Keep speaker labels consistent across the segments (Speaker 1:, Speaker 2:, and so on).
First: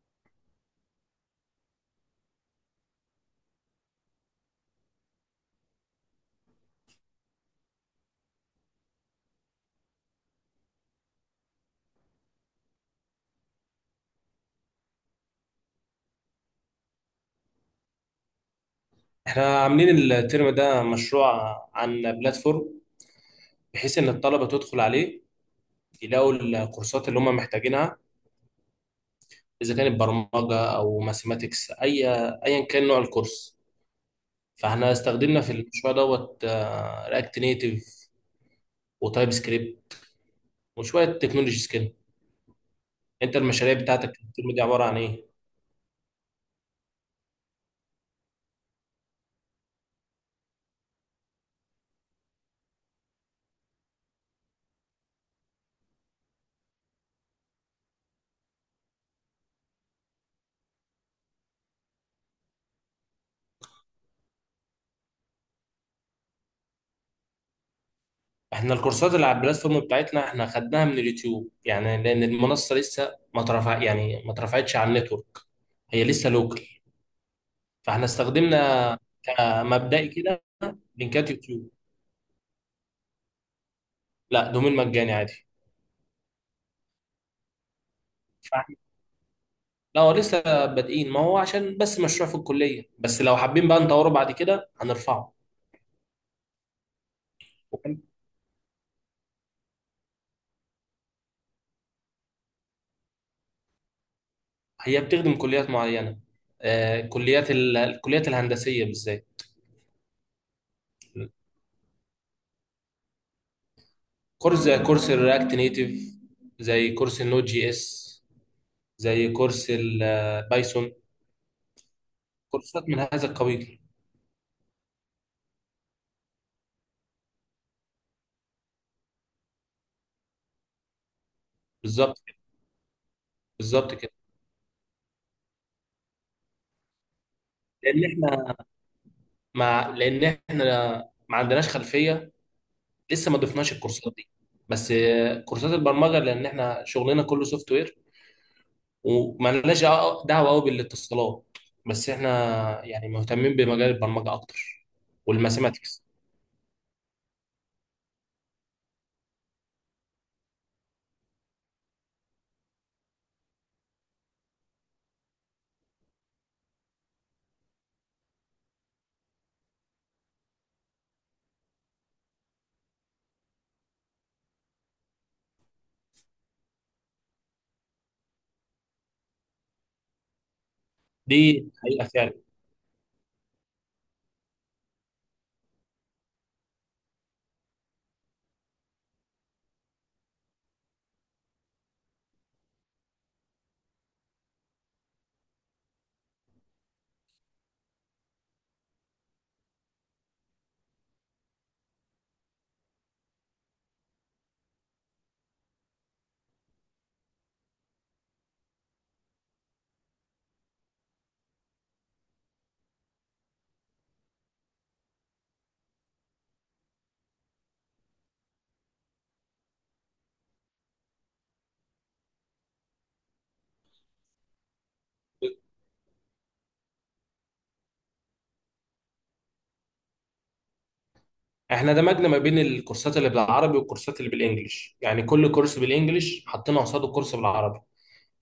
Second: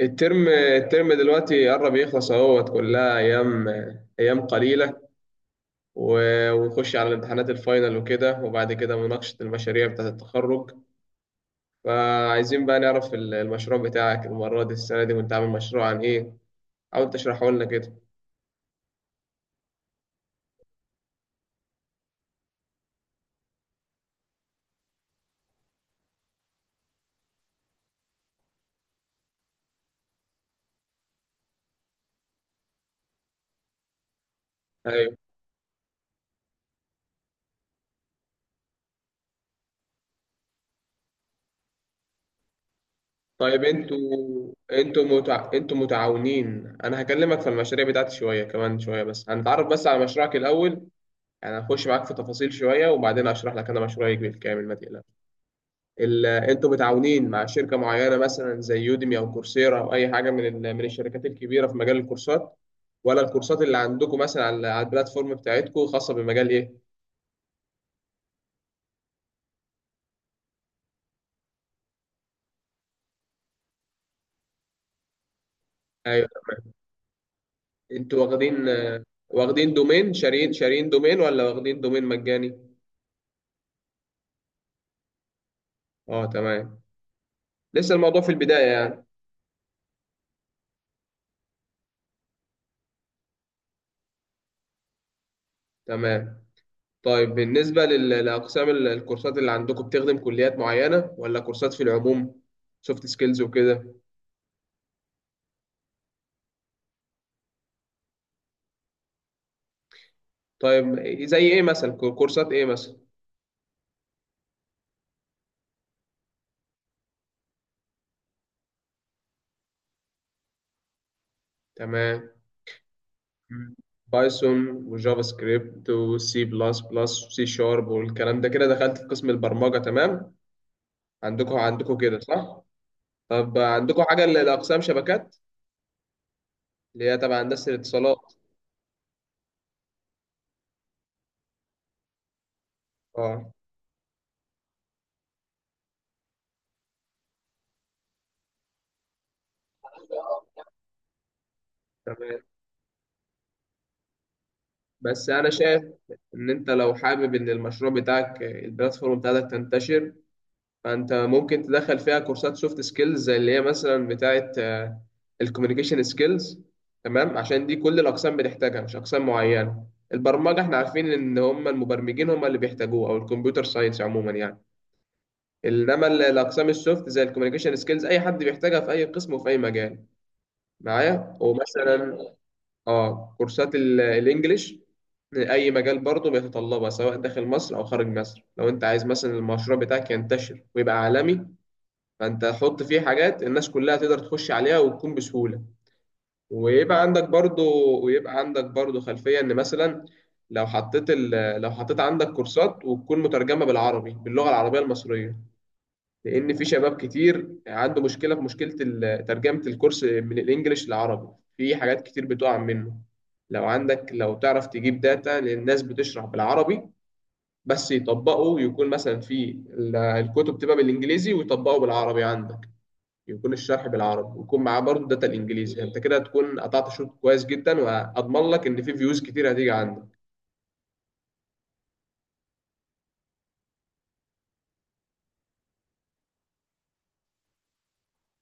Speaker 1: الترم دلوقتي قرب يخلص اهوت كلها ايام ايام قليله، و- ونخش على الامتحانات الفاينل وكده، وبعد كده مناقشه المشاريع بتاعه التخرج. فعايزين بقى نعرف المشروع بتاعك المره دي، السنه دي، وانت عامل مشروع عن ايه؟ حاول تشرحه لنا كده.
Speaker 2: احنا عاملين الترم ده مشروع عن بلاتفورم، بحيث ان الطلبه تدخل عليه يلاقوا الكورسات اللي هم محتاجينها، اذا كانت برمجه او ماثيماتكس، ايا كان نوع الكورس. فاحنا
Speaker 1: ايوه،
Speaker 2: استخدمنا في المشروع دوت رياكت نيتيف وتايب سكريبت وشويه تكنولوجيز كده. انت
Speaker 1: طيب
Speaker 2: المشاريع بتاعتك الترم دي عباره عن ايه؟
Speaker 1: انتوا متعاونين. انا هكلمك في المشاريع بتاعتي شويه كمان شويه، بس هنتعرف بس على مشروعك الاول، يعني هخش معاك في تفاصيل شويه، وبعدين اشرح لك انا مشروعي بالكامل ما تقلقش. انتوا متعاونين مع شركه معينه مثلا زي يوديمي او كورسيرا او اي حاجه من من الشركات الكبيره في مجال الكورسات؟ ولا الكورسات اللي عندكم مثلا على البلاتفورم بتاعتكم خاصه بمجال ايه؟
Speaker 2: احنا الكورسات اللي على البلاتفورم بتاعتنا احنا خدناها من اليوتيوب، يعني لان المنصه لسه ما ترفع، يعني ما اترفعتش على النتورك، هي
Speaker 1: ايوه،
Speaker 2: لسه لوكال. فاحنا
Speaker 1: انتوا واخدين
Speaker 2: استخدمنا
Speaker 1: واخدين
Speaker 2: كمبدئي
Speaker 1: دومين،
Speaker 2: كده
Speaker 1: شارين دومين
Speaker 2: لينكات
Speaker 1: ولا
Speaker 2: يوتيوب.
Speaker 1: واخدين دومين مجاني؟
Speaker 2: لا، دومين مجاني عادي.
Speaker 1: اه تمام، لسه الموضوع في البدايه
Speaker 2: فاحنا
Speaker 1: يعني.
Speaker 2: لا هو لسه بادئين، ما هو عشان بس مشروع في الكليه، بس لو حابين بقى نطوره بعد كده هنرفعه.
Speaker 1: تمام. طيب بالنسبه
Speaker 2: وكم-
Speaker 1: لاقسام الكورسات اللي عندكم، بتخدم كليات معينه ولا كورسات في العموم، سوفت سكيلز وكده؟
Speaker 2: هي بتخدم كليات معينه، كليات الكليات الهندسيه بالذات.
Speaker 1: طيب زي ايه مثلا؟ كورسات ايه مثلا؟
Speaker 2: كورس زي كورس الرياكت نيتيف، زي كورس النوت جي اس، زي كورس البايثون،
Speaker 1: تمام.
Speaker 2: كورسات من هذا
Speaker 1: مم.
Speaker 2: القبيل.
Speaker 1: بايثون وجافا سكريبت وسي بلس بلس وسي شارب والكلام ده، كده دخلت في قسم البرمجه، تمام؟ عندكم كده
Speaker 2: بالظبط.
Speaker 1: صح؟ طب
Speaker 2: بالظبط
Speaker 1: عندكم
Speaker 2: كده.
Speaker 1: حاجه لاقسام شبكات اللي هي تبع هندسه
Speaker 2: لان
Speaker 1: الاتصالات؟
Speaker 2: احنا لان احنا ما عندناش خلفيه، لسه ما
Speaker 1: اه
Speaker 2: ضفناش الكورسات دي. بس كورسات البرمجه، لان احنا شغلنا كله سوفت وير وما لناش دعوه قوي بالاتصالات. بس احنا
Speaker 1: تمام.
Speaker 2: يعني مهتمين بمجال البرمجه اكتر
Speaker 1: بس انا شايف
Speaker 2: والماثيماتكس.
Speaker 1: ان انت لو حابب ان المشروع بتاعك البلاتفورم بتاعتك تنتشر، فانت ممكن تدخل فيها كورسات سوفت سكيلز زي اللي هي مثلا بتاعه الكوميونيكيشن سكيلز، تمام؟ عشان دي كل الاقسام بتحتاجها، مش اقسام معينه. البرمجه احنا عارفين ان هم المبرمجين هم اللي بيحتاجوه، او الكمبيوتر ساينس عموما يعني. انما الاقسام السوفت زي الكوميونيكيشن سكيلز اي حد بيحتاجها في اي قسم وفي اي مجال معايا.
Speaker 2: دي حقيقه
Speaker 1: ومثلا
Speaker 2: فعلا.
Speaker 1: اه كورسات الانجليش، اي مجال برضه بيتطلبها سواء داخل مصر او خارج مصر. لو انت عايز مثلا المشروع بتاعك ينتشر ويبقى عالمي، فانت حط فيه حاجات الناس كلها تقدر تخش عليها وتكون بسهولة. ويبقى عندك برضو ويبقى عندك برضو خلفية ان مثلا لو حطيت ال... لو حطيت عندك كورسات وتكون مترجمة بالعربي، باللغة العربية المصرية، لان في شباب كتير عنده مشكلة، في مشكلة ترجمة الكورس من الانجليش للعربي، في حاجات كتير بتقع منه. لو عندك، لو تعرف تجيب داتا للناس بتشرح بالعربي بس يطبقوا، يكون مثلا في الكتب تبقى بالانجليزي ويطبقوا بالعربي عندك، يكون الشرح بالعربي ويكون معاه برضه داتا الانجليزي، يعني انت كده هتكون قطعت شوط كويس جدا، واضمن لك ان في فيوز كتير هتيجي عندك.
Speaker 2: احنا دمجنا ما بين الكورسات اللي بالعربي والكورسات اللي بالانجلش، يعني كل كورس بالانجلش حطينا قصاده كورس بالعربي.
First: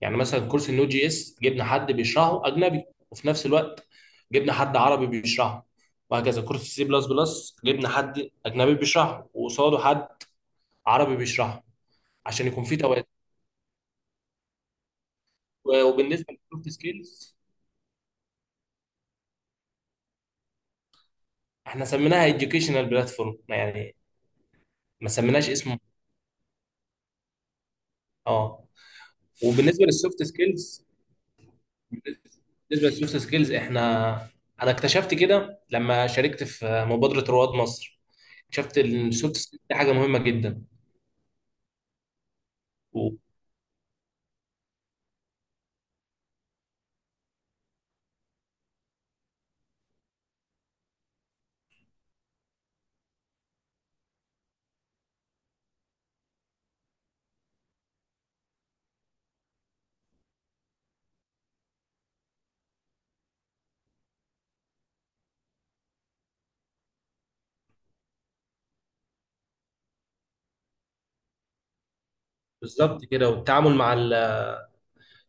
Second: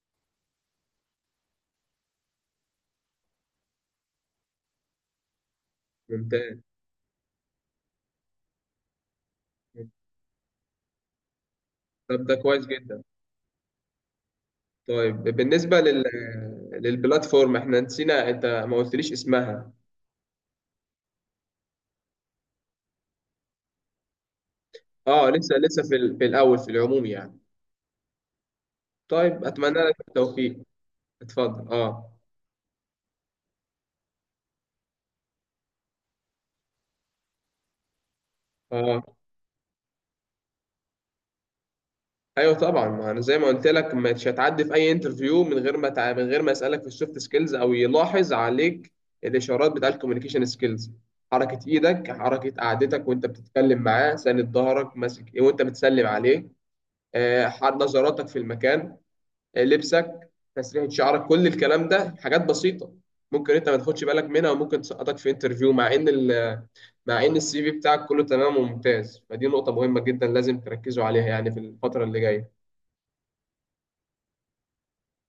Speaker 2: يعني مثلا كورس النود جي اس جبنا حد بيشرحه اجنبي، وفي نفس الوقت جبنا حد عربي بيشرحه. وهكذا
Speaker 1: ممتاز.
Speaker 2: كورس سي بلس بلس جبنا حد اجنبي بيشرحه وقصاده حد عربي بيشرحه،
Speaker 1: طب ده
Speaker 2: عشان يكون
Speaker 1: كويس
Speaker 2: في توازن.
Speaker 1: جدا. طيب بالنسبه
Speaker 2: وبالنسبه للسوفت سكيلز،
Speaker 1: للبلاتفورم، احنا نسينا انت ما قلتليش اسمها.
Speaker 2: احنا سميناها educational بلاتفورم يعني، ما
Speaker 1: اه
Speaker 2: سميناش
Speaker 1: لسه،
Speaker 2: اسمه.
Speaker 1: في الاول في العموم يعني.
Speaker 2: اه.
Speaker 1: طيب اتمنى
Speaker 2: وبالنسبه
Speaker 1: لك
Speaker 2: للسوفت
Speaker 1: التوفيق.
Speaker 2: سكيلز
Speaker 1: اتفضل اه.
Speaker 2: بالنسبه للسوفت سكيلز احنا، انا اكتشفت كده لما شاركت في مبادره رواد مصر، اكتشفت
Speaker 1: اه،
Speaker 2: ان السوفت سكيلز دي حاجه مهمه جدا.
Speaker 1: ايوه طبعا. ما انا زي ما قلت لك، مش هتعدي في اي انترفيو من غير ما تع... من غير ما اسالك في السوفت سكيلز، او يلاحظ عليك الاشارات بتاع الكوميونيكيشن سكيلز: حركه ايدك، حركه قعدتك وانت بتتكلم معاه، ساند ظهرك، ماسك ايه وانت بتسلم عليه، نظراتك في المكان، لبسك، تسريحه شعرك. كل الكلام ده حاجات بسيطه ممكن انت ما تاخدش بالك منها، وممكن تسقطك في انترفيو، مع مع ان السي في بتاعك كله تمام وممتاز. فدي نقطه مهمه جدا لازم تركزوا عليها يعني في الفتره اللي جايه.
Speaker 2: بالظبط كده، والتعامل مع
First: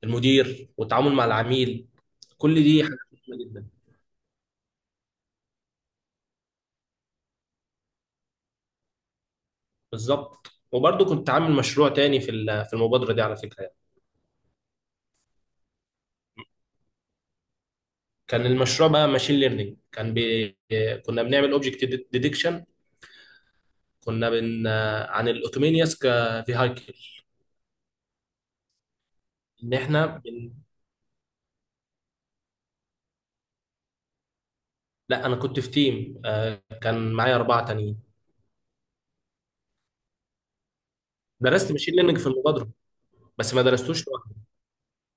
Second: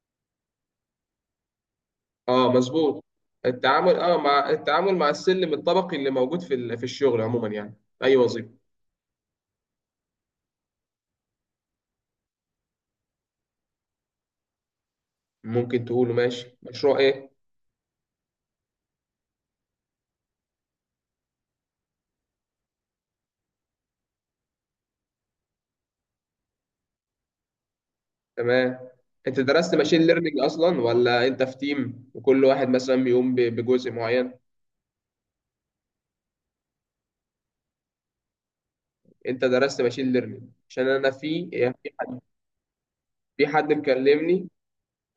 Speaker 2: المدير والتعامل مع العميل،
Speaker 1: اه
Speaker 2: كل دي حاجات
Speaker 1: مظبوط.
Speaker 2: مهمه جدا.
Speaker 1: التعامل مع السلم الطبقي اللي موجود في في الشغل عموما يعني في اي وظيفه.
Speaker 2: بالظبط. وبرضه كنت عامل مشروع تاني في في المبادره دي على فكره يعني.
Speaker 1: ممكن تقوله ماشي، مشروع ايه؟
Speaker 2: كان المشروع بقى ماشين ليرنينج. كنا بنعمل اوبجكت ديدكشن، كنا بن عن الاوتومينيوس كفيهايكل.
Speaker 1: تمام. انت
Speaker 2: ان
Speaker 1: درست ماشين
Speaker 2: احنا
Speaker 1: ليرنينج
Speaker 2: بن...
Speaker 1: اصلا، ولا انت في تيم وكل واحد مثلا بيقوم بجزء معين؟
Speaker 2: لا، انا كنت في تيم، كان معايا اربعه تانيين.
Speaker 1: انت درست ماشين ليرنينج؟ عشان انا في،
Speaker 2: درست
Speaker 1: يعني
Speaker 2: ماشين ليرنينج في المبادره
Speaker 1: في
Speaker 2: بس ما
Speaker 1: حد
Speaker 2: درستوش لوحدي.
Speaker 1: مكلمني.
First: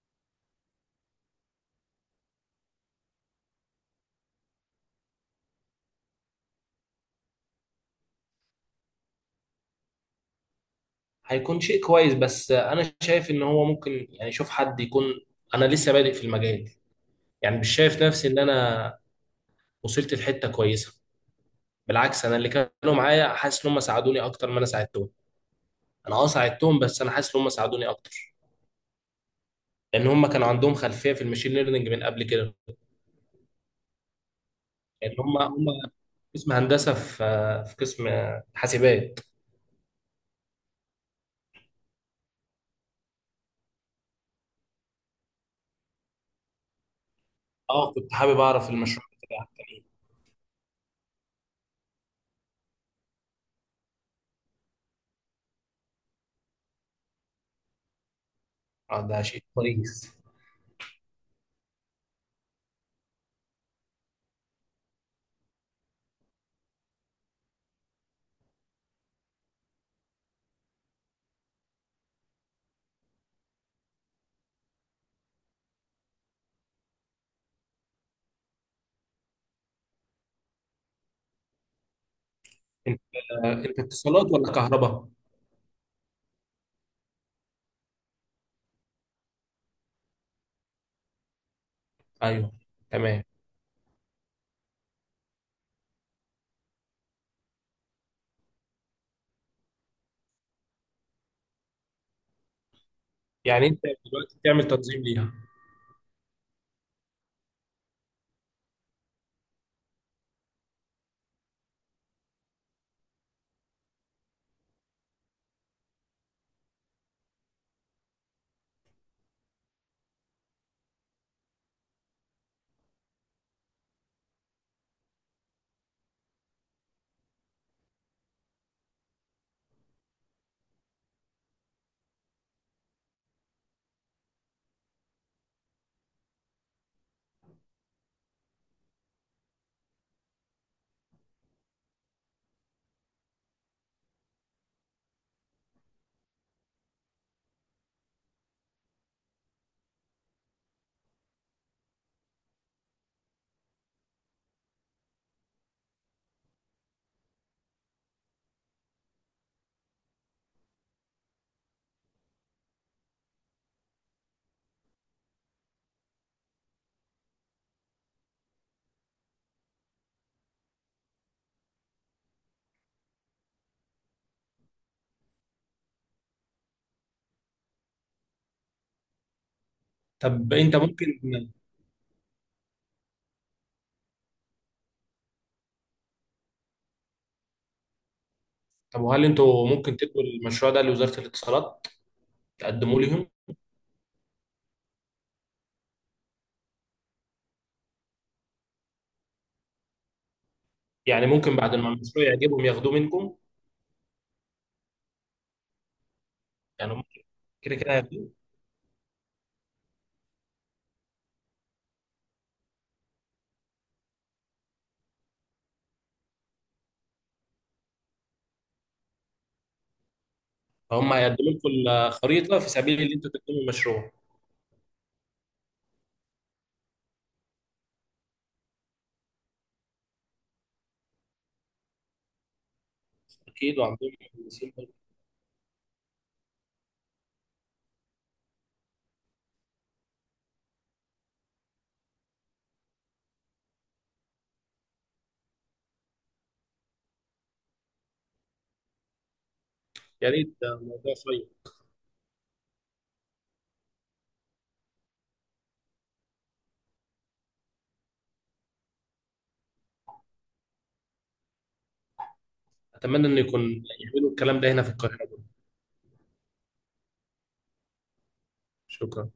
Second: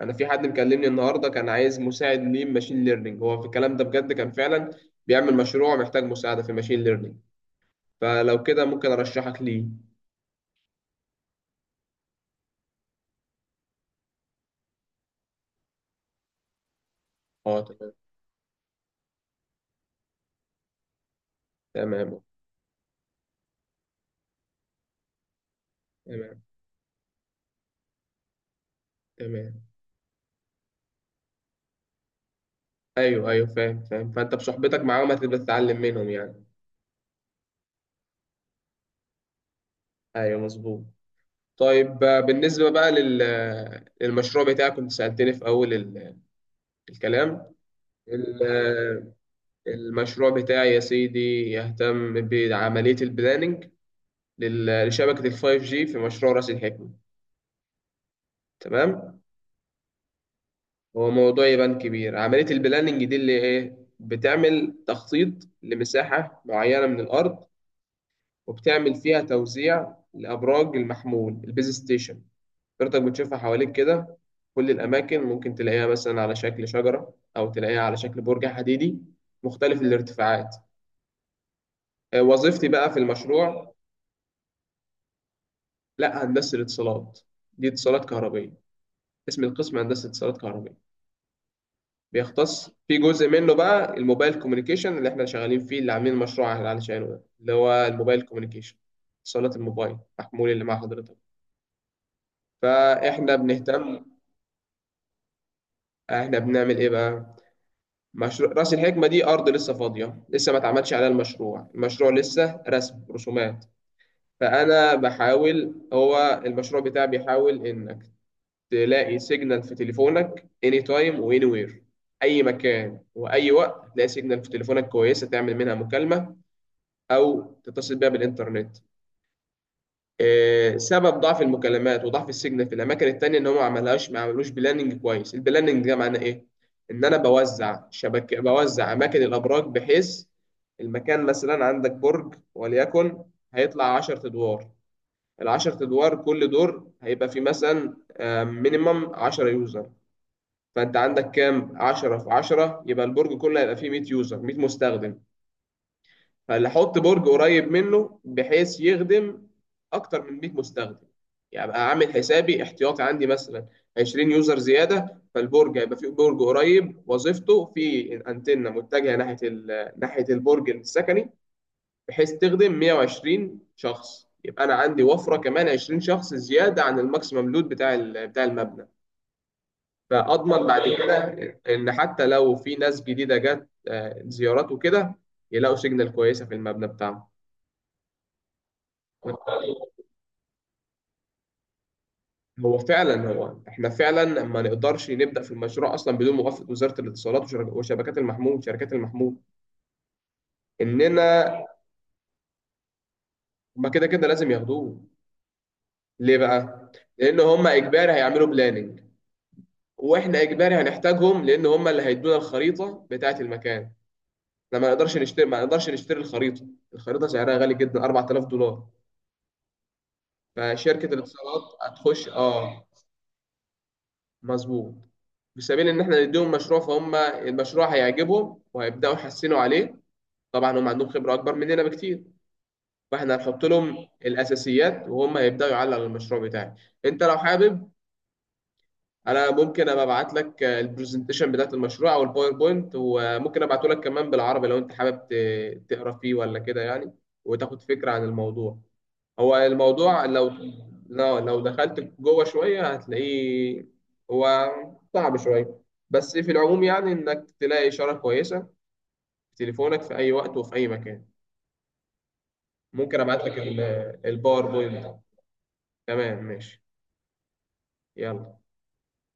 Speaker 1: انا في حد مكلمني النهارده كان عايز مساعد ليه ماشين ليرنينج، هو في الكلام ده بجد، كان فعلا بيعمل مشروع محتاج مساعده في الماشين ليرنينج. فلو كده ممكن ارشحك ليه.
Speaker 2: هيكون شيء كويس، بس انا شايف ان هو ممكن يعني شوف حد يكون، انا لسه بادئ في المجال، يعني
Speaker 1: اه
Speaker 2: مش
Speaker 1: تمام.
Speaker 2: شايف نفسي ان انا وصلت لحته كويسه.
Speaker 1: تمام.
Speaker 2: بالعكس انا اللي كانوا معايا حاسس ان هم ساعدوني اكتر ما انا ساعدتهم. انا اه
Speaker 1: تمام.
Speaker 2: ساعدتهم، بس انا حاسس ان هم ساعدوني اكتر،
Speaker 1: تمام.
Speaker 2: لان هم كانوا عندهم خلفيه في المشين ليرنينج من قبل كده.
Speaker 1: ايوه، ايوه، فاهم، فاهم. فانت بصحبتك معاهم
Speaker 2: لان
Speaker 1: هتبقى
Speaker 2: هم هم
Speaker 1: تتعلم منهم يعني.
Speaker 2: قسم هندسه في، في قسم حاسبات.
Speaker 1: ايوه مظبوط. طيب بالنسبه بقى لل آه، للمشروع بتاعك، كنت سالتني في اول الكلام.
Speaker 2: اه، كنت حابب
Speaker 1: ال-
Speaker 2: اعرف المشروع
Speaker 1: آه،
Speaker 2: بتاعك كان ايه.
Speaker 1: المشروع بتاعي يا سيدي يهتم بعمليه البلاننج لشبكه الفايف جي في مشروع راس الحكمه،
Speaker 2: اه
Speaker 1: تمام؟
Speaker 2: ده شيء كويس.
Speaker 1: هو موضوع يبان كبير. عمليه البلاننج دي اللي ايه، بتعمل تخطيط لمساحه معينه من الارض، وبتعمل فيها توزيع لأبراج المحمول، البيز ستيشن. حضرتك بتشوفها حواليك كده، كل الأماكن ممكن تلاقيها مثلا على شكل شجرة، أو تلاقيها على شكل برج حديدي، مختلف الارتفاعات. وظيفتي بقى في
Speaker 2: انت انت
Speaker 1: المشروع.
Speaker 2: اتصالات ولا كهرباء؟
Speaker 1: لا، هندسة الاتصالات دي اتصالات كهربية، اسم القسم هندسة اتصالات كهربية،
Speaker 2: ايوه،
Speaker 1: بيختص في
Speaker 2: تمام.
Speaker 1: جزء منه بقى الموبايل كوميونيكيشن، اللي احنا شغالين فيه اللي عاملين مشروع علشانه، ده اللي هو الموبايل كوميونيكيشن، اتصالات الموبايل، محمول اللي مع حضرتك. فاحنا
Speaker 2: يعني انت
Speaker 1: بنهتم،
Speaker 2: دلوقتي بتعمل تنظيم ليها؟
Speaker 1: احنا بنعمل ايه بقى؟ مشروع راس الحكمه دي ارض لسه فاضيه، لسه ما اتعملش عليها المشروع، المشروع لسه رسم، رسومات. فانا بحاول هو المشروع بتاعي بيحاول انك تلاقي سيجنال في تليفونك اني تايم واني وير، اي مكان واي وقت تلاقي سيجنال في تليفونك كويسه، تعمل منها مكالمه او تتصل بيها بالانترنت. سبب ضعف المكالمات وضعف السيجنال في الاماكن التانية ان هم ما عملوش بلاننج كويس. البلاننج ده معناه ايه؟ ان انا بوزع شبكه، بوزع اماكن الابراج بحيث المكان مثلا عندك برج وليكن هيطلع 10 ادوار، ال 10 ادوار كل دور هيبقى فيه مثلا مينيمم 10 يوزر، فانت عندك كام؟ 10 في 10 يبقى البرج كله هيبقى فيه 100 يوزر، 100 مستخدم. فاحط برج قريب منه بحيث يخدم اكتر من 100 مستخدم، يعني ابقى عامل حسابي احتياطي، عندي مثلا 20 يوزر زياده. فالبرج هيبقى فيه برج قريب وظيفته، في انتنه متجهه ناحيه ناحيه البرج السكني، بحيث تخدم 120 شخص، يبقى انا عندي وفره كمان 20 شخص زياده عن الماكسيمم لود بتاع بتاع المبنى،
Speaker 2: طب
Speaker 1: فاضمن
Speaker 2: انت
Speaker 1: بعد
Speaker 2: ممكن،
Speaker 1: كده ان حتى لو في ناس جديده جت، زيارات وكده، يلاقوا سيجنال كويسه في المبنى بتاعهم.
Speaker 2: طب وهل انتوا ممكن تدوا المشروع ده لوزارة الاتصالات،
Speaker 1: هو
Speaker 2: تقدموا
Speaker 1: فعلا
Speaker 2: ليهم؟
Speaker 1: هو احنا فعلا ما نقدرش نبدا في المشروع اصلا بدون موافقه وزاره الاتصالات وشر- وشبكات المحمول، شركات المحمول،
Speaker 2: يعني
Speaker 1: اننا
Speaker 2: ممكن بعد ما المشروع يعجبهم ياخدوه منكم؟
Speaker 1: هما كده كده لازم ياخدوه. ليه بقى؟
Speaker 2: يعني هم
Speaker 1: لان
Speaker 2: كده
Speaker 1: هما
Speaker 2: كده
Speaker 1: اجباري
Speaker 2: هياخدوه.
Speaker 1: هيعملوا بلاننج، واحنا اجباري هنحتاجهم، لان هما اللي هيدونا الخريطه بتاعه المكان. احنا ما نقدرش نشتري ما نقدرش نشتري الخريطه. الخريطه سعرها غالي جدا، 4000 دولار. فشركه
Speaker 2: فهم هيقدموا
Speaker 1: الاتصالات
Speaker 2: لكم
Speaker 1: هتخش.
Speaker 2: الخريطة في
Speaker 1: اه
Speaker 2: سبيل ان انتوا تقدموا المشروع.
Speaker 1: مظبوط، في سبيل ان احنا نديهم مشروع، فهم المشروع هيعجبهم وهيبداوا يحسنوا عليه. طبعا هم عندهم خبره اكبر مننا بكتير، فاحنا هنحط
Speaker 2: اكيد،
Speaker 1: لهم
Speaker 2: وعندهم مهندسين برضه.
Speaker 1: الاساسيات وهم هيبداوا يعلقوا المشروع بتاعي. انت لو حابب، انا ممكن ابقى ابعت لك البرزنتيشن بتاعت المشروع، او الباوربوينت، وممكن ابعته لك كمان بالعربي لو انت حابب تقرا فيه ولا كده يعني، وتاخد فكره عن الموضوع. هو الموضوع
Speaker 2: يا
Speaker 1: لو،
Speaker 2: ريت، ده موضوع
Speaker 1: لو
Speaker 2: شيق.
Speaker 1: دخلت جوه شوية هتلاقيه، هو صعب شوية، بس في العموم يعني إنك تلاقي إشارة كويسة في تليفونك في أي وقت وفي أي مكان. ممكن
Speaker 2: اتمنى ان
Speaker 1: أبعت لك
Speaker 2: يكون يعملوا الكلام ده هنا في
Speaker 1: الباوربوينت.
Speaker 2: القاهرة برضه.
Speaker 1: تمام ماشي، يلا.
Speaker 2: شكرا.